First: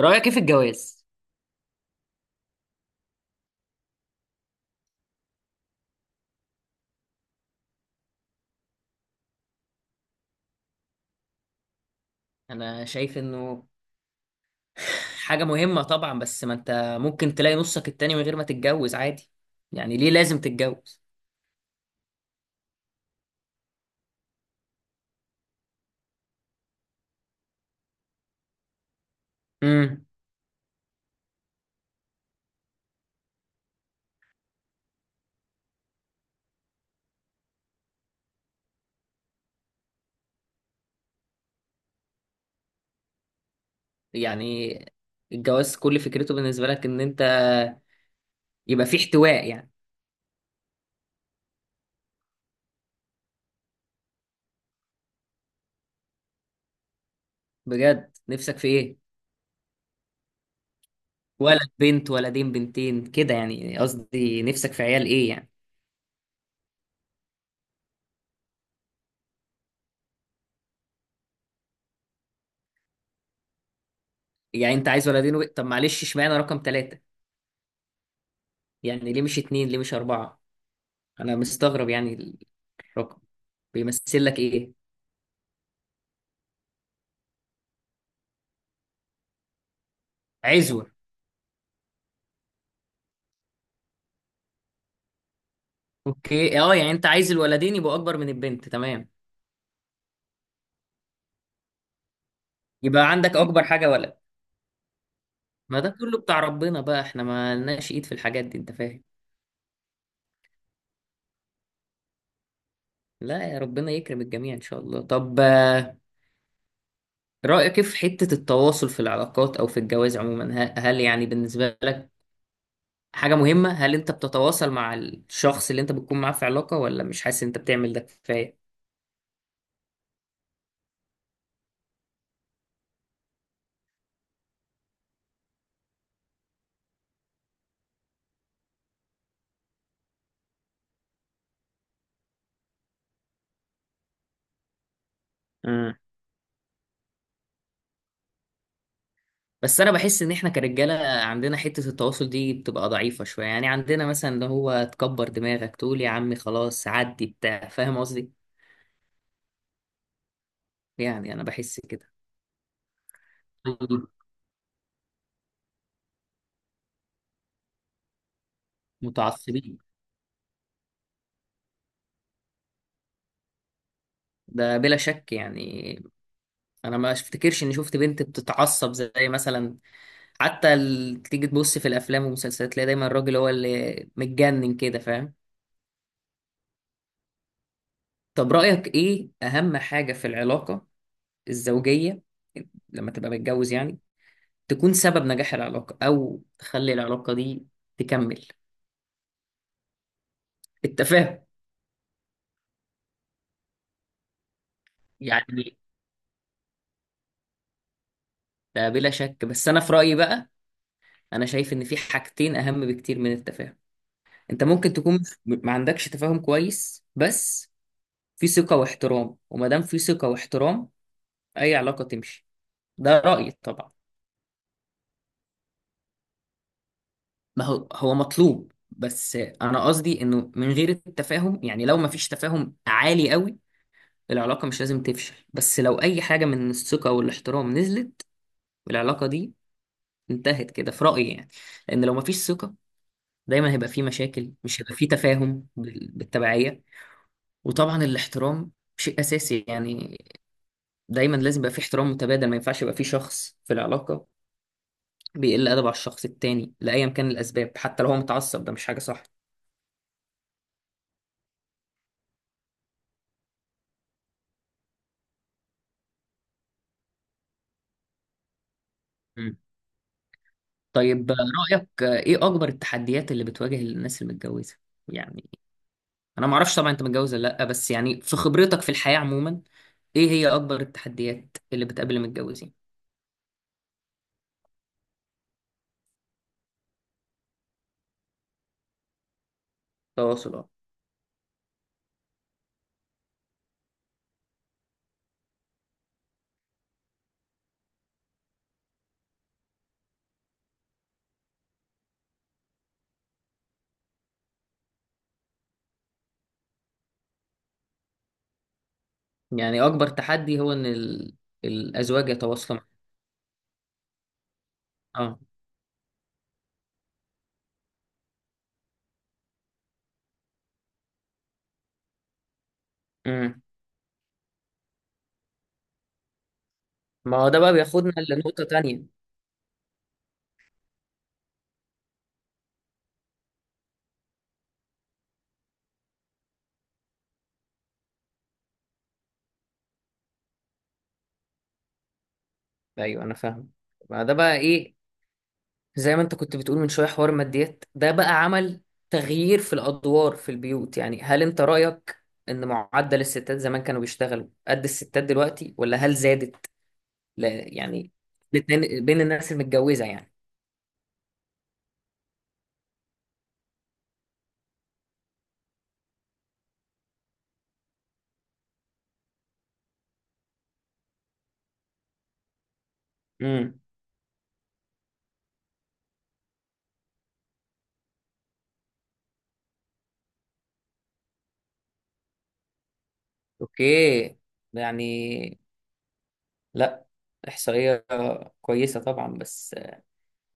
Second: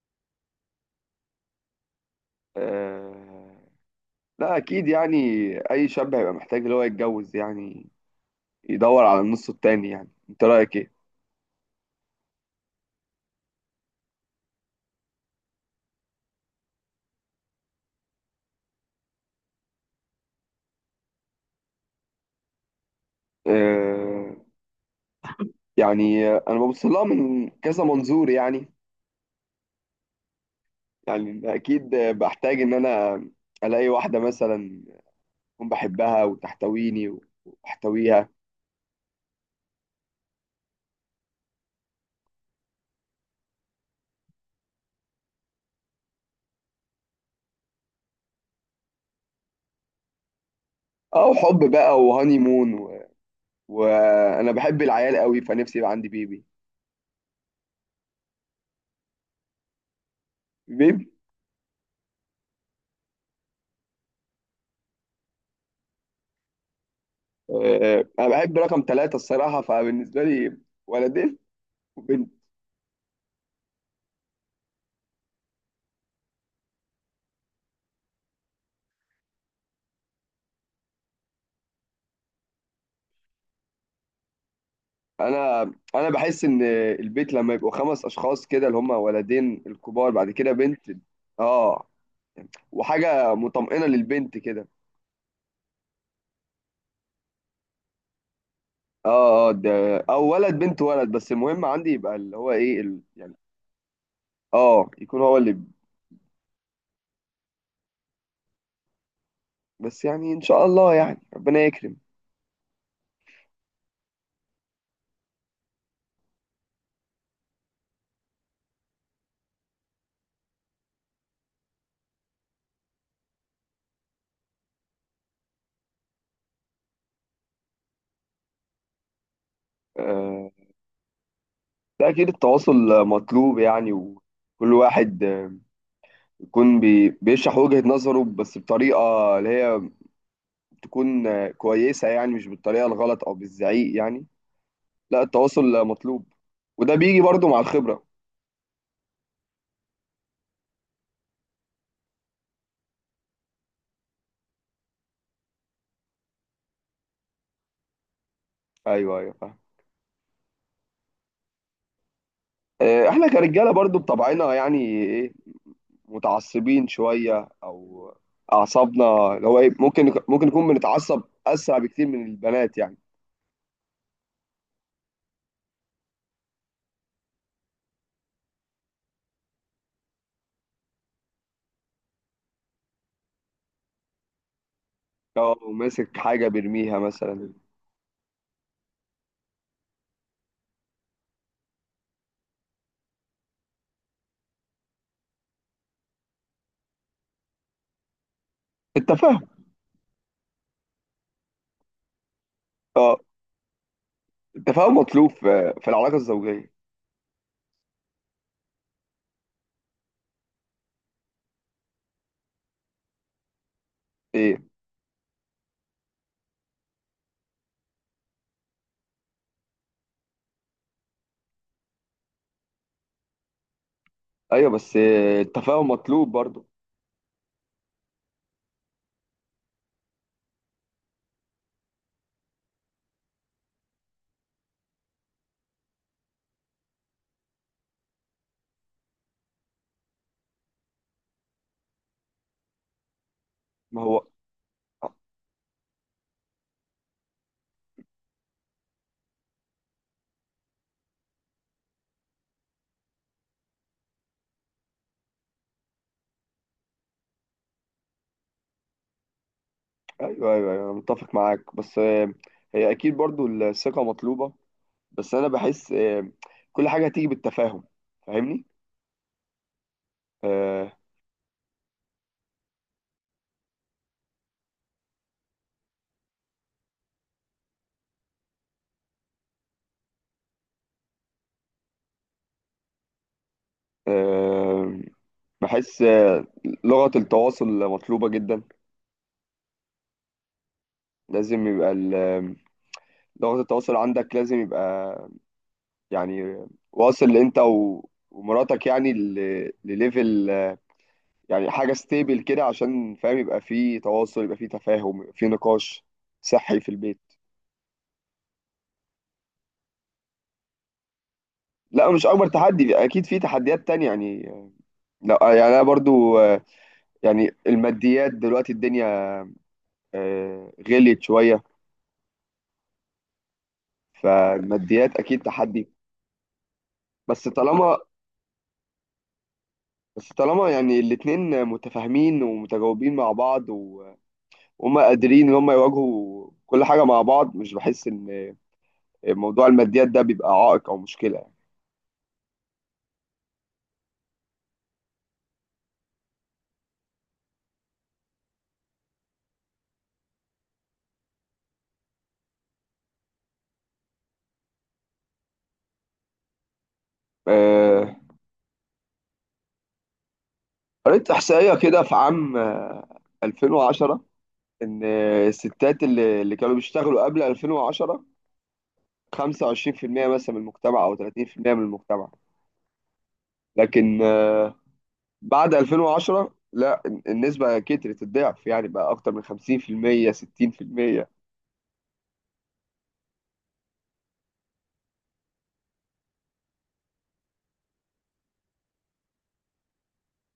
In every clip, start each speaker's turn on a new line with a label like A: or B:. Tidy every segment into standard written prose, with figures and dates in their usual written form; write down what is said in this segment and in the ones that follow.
A: رأيك ايه في الجواز؟
B: آه، لا اكيد يعني اي شاب هيبقى محتاج اللي هو يتجوز يعني يدور على النص التاني يعني انت رايك ايه.
A: انا شايف انه حاجة مهمة طبعا، بس ما انت ممكن تلاقي نصك التاني من غير ما تتجوز عادي. يعني ليه لازم تتجوز؟
B: آه، يعني انا ببص لها من كذا منظور يعني.
A: امم
B: يعني اكيد بحتاج ان انا الاقي واحده مثلا اكون بحبها وتحتويني واحتويها.
A: يعني الجواز كل فكرته بالنسبة لك ان انت يبقى في احتواء يعني.
B: او حب بقى وهاني مون وانا بحب العيال قوي فنفسي يبقى عندي بيبي.
A: بجد نفسك في ايه؟
B: بيبي.
A: ولد، بنت، ولدين، بنتين، كده، يعني قصدي نفسك في عيال ايه يعني؟
B: انا بحب رقم ثلاثة الصراحه فبالنسبه لي ولدين وبنت.
A: يعني انت عايز ولدين طب معلش اشمعنى رقم 3؟ يعني ليه مش 2، ليه مش 4؟ انا مستغرب يعني، الرقم بيمثل لك ايه؟
B: انا انا بحس ان البيت لما يبقوا خمس اشخاص كده اللي هم ولدين الكبار بعد كده بنت.
A: عزوة.
B: اه، وحاجه مطمئنه للبنت كده.
A: اوكي، اه، يعني انت عايز الولدين يبقوا اكبر من البنت، تمام.
B: اه، اه، ده او ولد بنت ولد بس المهم عندي يبقى اللي هو ايه
A: يبقى
B: يعني.
A: عندك اكبر حاجه ولد.
B: اه، يكون هو اللي
A: ما ده كله بتاع ربنا بقى، احنا ما لناش ايد في الحاجات دي، انت فاهم.
B: بس يعني ان شاء الله يعني ربنا يكرم.
A: لا، يا ربنا يكرم الجميع ان شاء الله. طب، رايك إيه في حته التواصل في العلاقات او في الجواز عموما؟ هل يعني بالنسبه لك حاجه مهمه؟ هل انت بتتواصل مع الشخص اللي انت بتكون معاه في علاقه، ولا مش حاسس إن انت بتعمل ده كفايه؟
B: آه ده اكيد التواصل مطلوب يعني، وكل واحد يكون بيشرح وجهة نظره بس بطريقه اللي هي تكون كويسه، يعني مش بالطريقه الغلط او بالزعيق يعني. لا، التواصل مطلوب، وده بيجي برضو مع الخبرة.
A: بس انا بحس ان احنا كرجاله عندنا حته التواصل دي بتبقى ضعيفه شويه، يعني عندنا مثلا اللي هو تكبر دماغك تقول يا عمي خلاص عدي بتاع، فاهم قصدي.
B: ايوه، ايوه، فاهم.
A: يعني انا بحس كده.
B: احنا كرجالة برضو بطبعنا يعني، ايه، متعصبين شوية او اعصابنا، اللي هو ايه،
A: متعصبين.
B: ممكن نكون بنتعصب اسرع بكتير من البنات يعني.
A: ده بلا شك يعني. انا ما افتكرش اني شفت بنت بتتعصب زي مثلا، حتى تيجي تبص في الافلام والمسلسلات تلاقي دايما الراجل هو اللي متجنن كده، فاهم.
B: لو ماسك حاجة بيرميها مثلا.
A: طب رايك ايه اهم حاجه في العلاقه الزوجيه لما تبقى متجوز، يعني تكون سبب نجاح العلاقة أو تخلي العلاقة دي تكمل؟
B: التفاهم.
A: التفاهم.
B: اه، التفاهم مطلوب في
A: يعني
B: في العلاقة الزوجية.
A: ده بلا شك، بس أنا في رأيي بقى، أنا شايف إن في حاجتين أهم بكتير من التفاهم.
B: ايه.
A: أنت ممكن تكون ما عندكش تفاهم كويس، بس في ثقة واحترام، وما دام في ثقة واحترام أي علاقة تمشي. ده رأيي طبعا.
B: ايوه بس التفاهم مطلوب برضو.
A: ما هو هو مطلوب، بس أنا قصدي إنه من غير التفاهم، يعني لو ما فيش تفاهم عالي قوي العلاقة مش لازم تفشل، بس لو أي حاجة من الثقة والاحترام نزلت والعلاقة دي انتهت كده في رأيي يعني. لأن لو مفيش ثقة دايما هيبقى
B: ما
A: فيه
B: هو.
A: مشاكل، مش هيبقى فيه تفاهم بالتبعية. وطبعا الاحترام شيء أساسي يعني، دايما لازم يبقى فيه احترام متبادل. ما ينفعش يبقى فيه شخص في العلاقة بيقل أدب على الشخص التاني لأيا كان الأسباب، حتى لو هو متعصب ده مش حاجة صح.
B: ايوه، ايوه، ايوه، انا متفق معاك، بس هي اكيد برضو الثقة مطلوبة. بس انا بحس كل حاجه هتيجي بالتفاهم، فاهمني.
A: مم.
B: آه،
A: طيب، رأيك إيه أكبر التحديات اللي بتواجه الناس المتجوزة؟ يعني أنا معرفش طبعا أنت متجوز ولا لأ، بس يعني في خبرتك في الحياة عموما إيه هي أكبر التحديات اللي بتقابل المتجوزين؟
B: آه، بحس لغه التواصل مطلوبه جدا.
A: تواصل، اه.
B: لازم يبقى لغه التواصل عندك لازم يبقى يعني واصل انت ومراتك يعني لليفل يعني حاجه ستيبل كده عشان فاهم يبقى في تواصل يبقى في تفاهم يبقى في نقاش صحي في البيت.
A: يعني اكبر تحدي هو ان
B: لا، مش
A: الازواج
B: اكبر
A: يتواصلوا مع؟
B: تحدي، اكيد في تحديات تانية يعني. لا
A: اه.
B: يعني انا برضو يعني الماديات دلوقتي الدنيا غليت شويه،
A: امم
B: فالماديات اكيد تحدي.
A: ما
B: بس
A: هو ده بقى
B: طالما
A: بياخدنا لنقطة تانية.
B: بس طالما يعني الاتنين متفاهمين ومتجاوبين مع بعض وهم قادرين ان هم يواجهوا كل حاجه مع بعض مش بحس ان موضوع الماديات ده بيبقى عائق او مشكله يعني.
A: ايوه انا فاهم، ما ده بقى ايه، زي ما انت كنت بتقول من شوية، حوار ماديات ده بقى عمل تغيير في الادوار في البيوت. يعني هل انت رأيك ان معدل الستات زمان كانوا بيشتغلوا قد الستات دلوقتي، ولا هل زادت؟ لا يعني
B: آه،
A: بين الناس المتجوزة يعني.
B: قريت احصائيه كده في عام 2010 ان الستات اللي كانوا بيشتغلوا قبل 2010، 25% مثلا من المجتمع او 30% من المجتمع.
A: امم
B: لكن بعد 2010 لا، النسبة كترت الضعف يعني بقى أكتر من 50% 60%.
A: اوكي، يعني لا، احصائية كويسة طبعا، بس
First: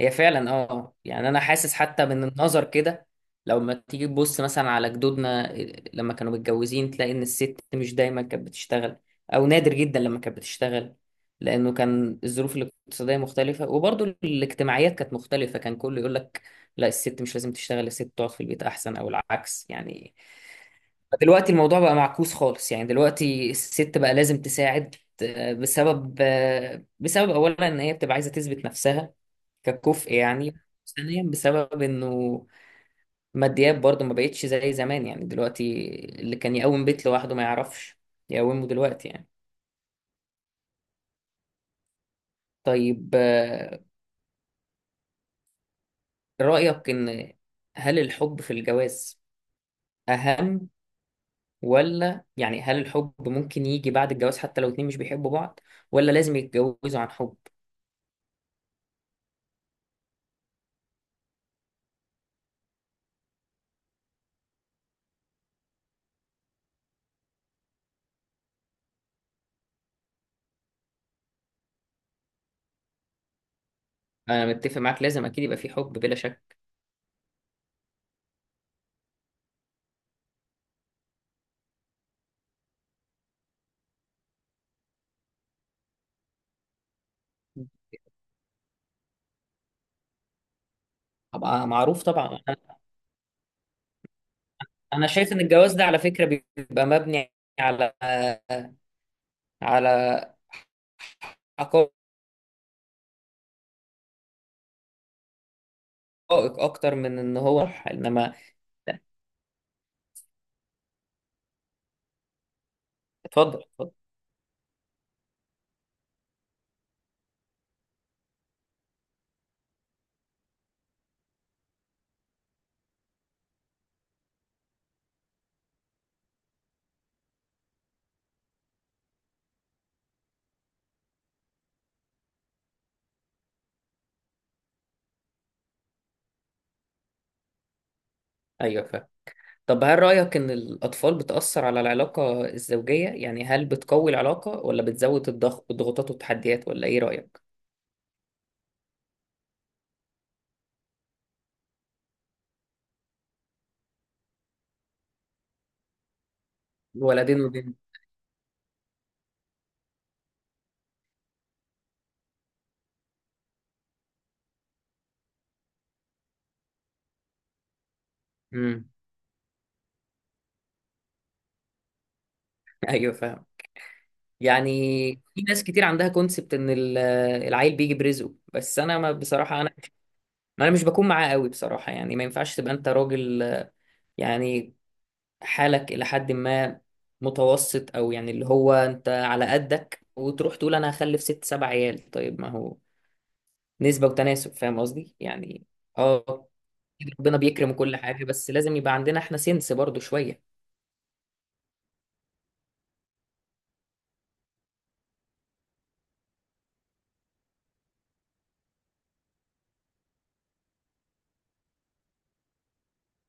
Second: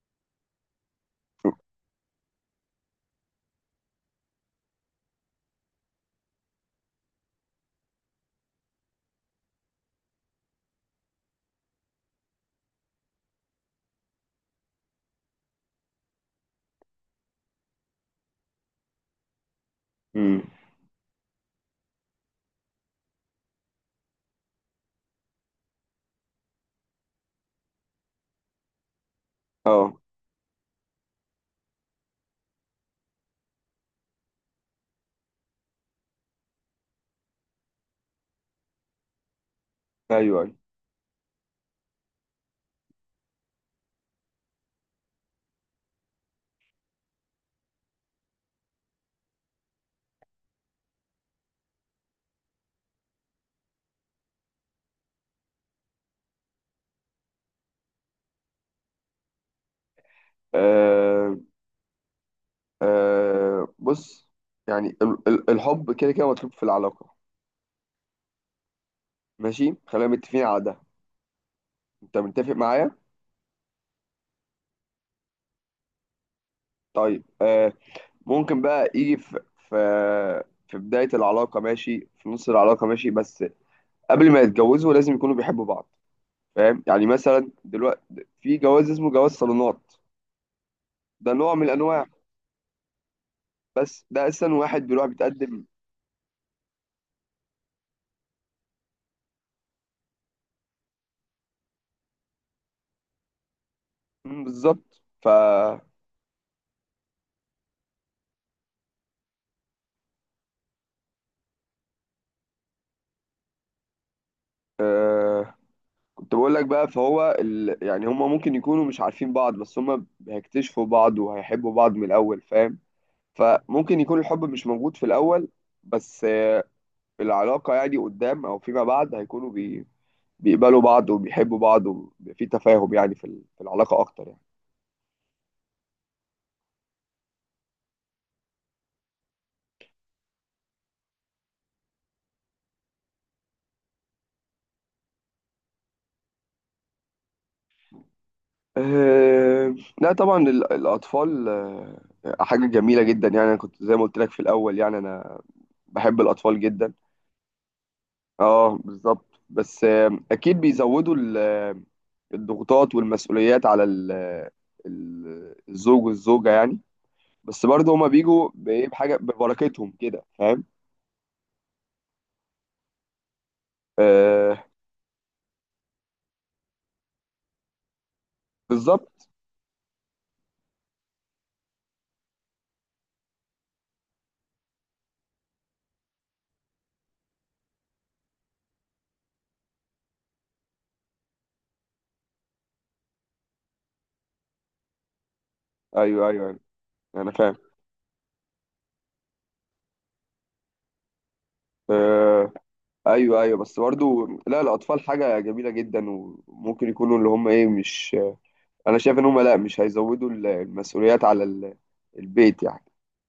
A: هي فعلا اه يعني انا حاسس حتى من النظر كده. لو ما تيجي تبص مثلا على جدودنا لما كانوا متجوزين تلاقي ان الست مش دايما كانت بتشتغل، او نادر جدا لما كانت بتشتغل، لانه كان الظروف الاقتصاديه مختلفه وبرضه الاجتماعيات كانت مختلفه، كان كله يقول لك لا الست مش لازم تشتغل، الست تقعد في البيت احسن، او العكس يعني.
B: امم،
A: دلوقتي الموضوع بقى معكوس خالص، يعني دلوقتي الست بقى لازم تساعد، بسبب، بسبب اولا ان هي بتبقى عايزه تثبت نفسها
B: اه،
A: ككفء يعني. ثانيا بسبب انه ماديات برضه ما بقتش زي زمان، يعني دلوقتي اللي كان يقوم بيت لوحده ما يعرفش يقومه دلوقتي يعني.
B: ايوه، ايوه،
A: طيب، رأيك ان هل الحب في الجواز اهم، ولا يعني هل الحب ممكن يجي بعد الجواز حتى لو اتنين مش بيحبوا بعض، ولا لازم يتجوزوا عن حب؟
B: آه، آه، بص يعني الحب كده كده مطلوب في العلاقه. ماشي خلينا متفقين على ده، انت متفق معايا.
A: انا متفق معاك، لازم اكيد يبقى في حب بلا شك.
B: طيب، ممكن بقى يجي في في بدايه العلاقه، ماشي، في نص العلاقه ماشي، بس قبل ما يتجوزوا لازم يكونوا بيحبوا بعض. فاهم يعني مثلا دلوقتي في جواز اسمه جواز صالونات، ده نوع
A: طبعا
B: من
A: معروف
B: انواع.
A: طبعا، انا
B: بس ده اصلا واحد بيروح
A: أنا شايف ان
B: بيتقدم.
A: الجواز ده على فكرة بيبقى مبني على على حقائق
B: مم، بالظبط،
A: اكتر من ان هو صح، انما اتفضل اتفضل.
B: آه كنت بقول لك بقى فهو يعني هما ممكن يكونوا مش عارفين بعض بس هما هيكتشفوا بعض وهيحبوا بعض من الاول فاهم. فممكن يكون الحب مش موجود في الاول، بس العلاقة يعني قدام او فيما بعد هيكونوا بيقبلوا بعض وبيحبوا بعض وبيبقى في تفاهم يعني في العلاقة اكتر يعني.
A: ايوه فاهم. طب هل رأيك ان الاطفال بتأثر على العلاقة الزوجية، يعني هل بتقوي العلاقة ولا بتزود الضغوطات والتحديات، ولا ايه رأيك؟
B: آه لا طبعا الاطفال حاجة جميلة جدا يعني، أنا كنت زي ما قلت لك في الأول، يعني أنا بحب الأطفال جدا.
A: الولدين وبنت.
B: اه بالظبط، بس أكيد بيزودوا الضغوطات والمسؤوليات على الزوج والزوجة يعني. بس برضه هما بيجوا بإيه،
A: امم
B: بحاجة ببركتهم كده فاهم.
A: ايوه فاهم.
B: آه
A: يعني في ناس كتير عندها كونسبت ان العيل بيجي برزقه، بس انا، ما
B: بالظبط.
A: بصراحة انا مش بكون معاه قوي بصراحة يعني. ما ينفعش تبقى انت راجل يعني حالك إلى حد ما متوسط، أو يعني اللي هو أنت على قدك، وتروح تقول أنا هخلف 6 7 عيال، طيب ما هو نسبة وتناسب، فاهم قصدي؟ يعني،
B: أيوه، أيوه،
A: آه
B: أيوه، أنا
A: ربنا
B: فاهم.
A: بيكرم كل حاجة، بس لازم يبقى عندنا إحنا سنس برضو شوية.
B: آه أيوه، أيوه، بس برضه لا، الأطفال حاجة جميلة جدا وممكن يكونوا اللي هما إيه مش، أنا شايف إن هما لا مش هيزودوا المسؤوليات على ال- البيت يعني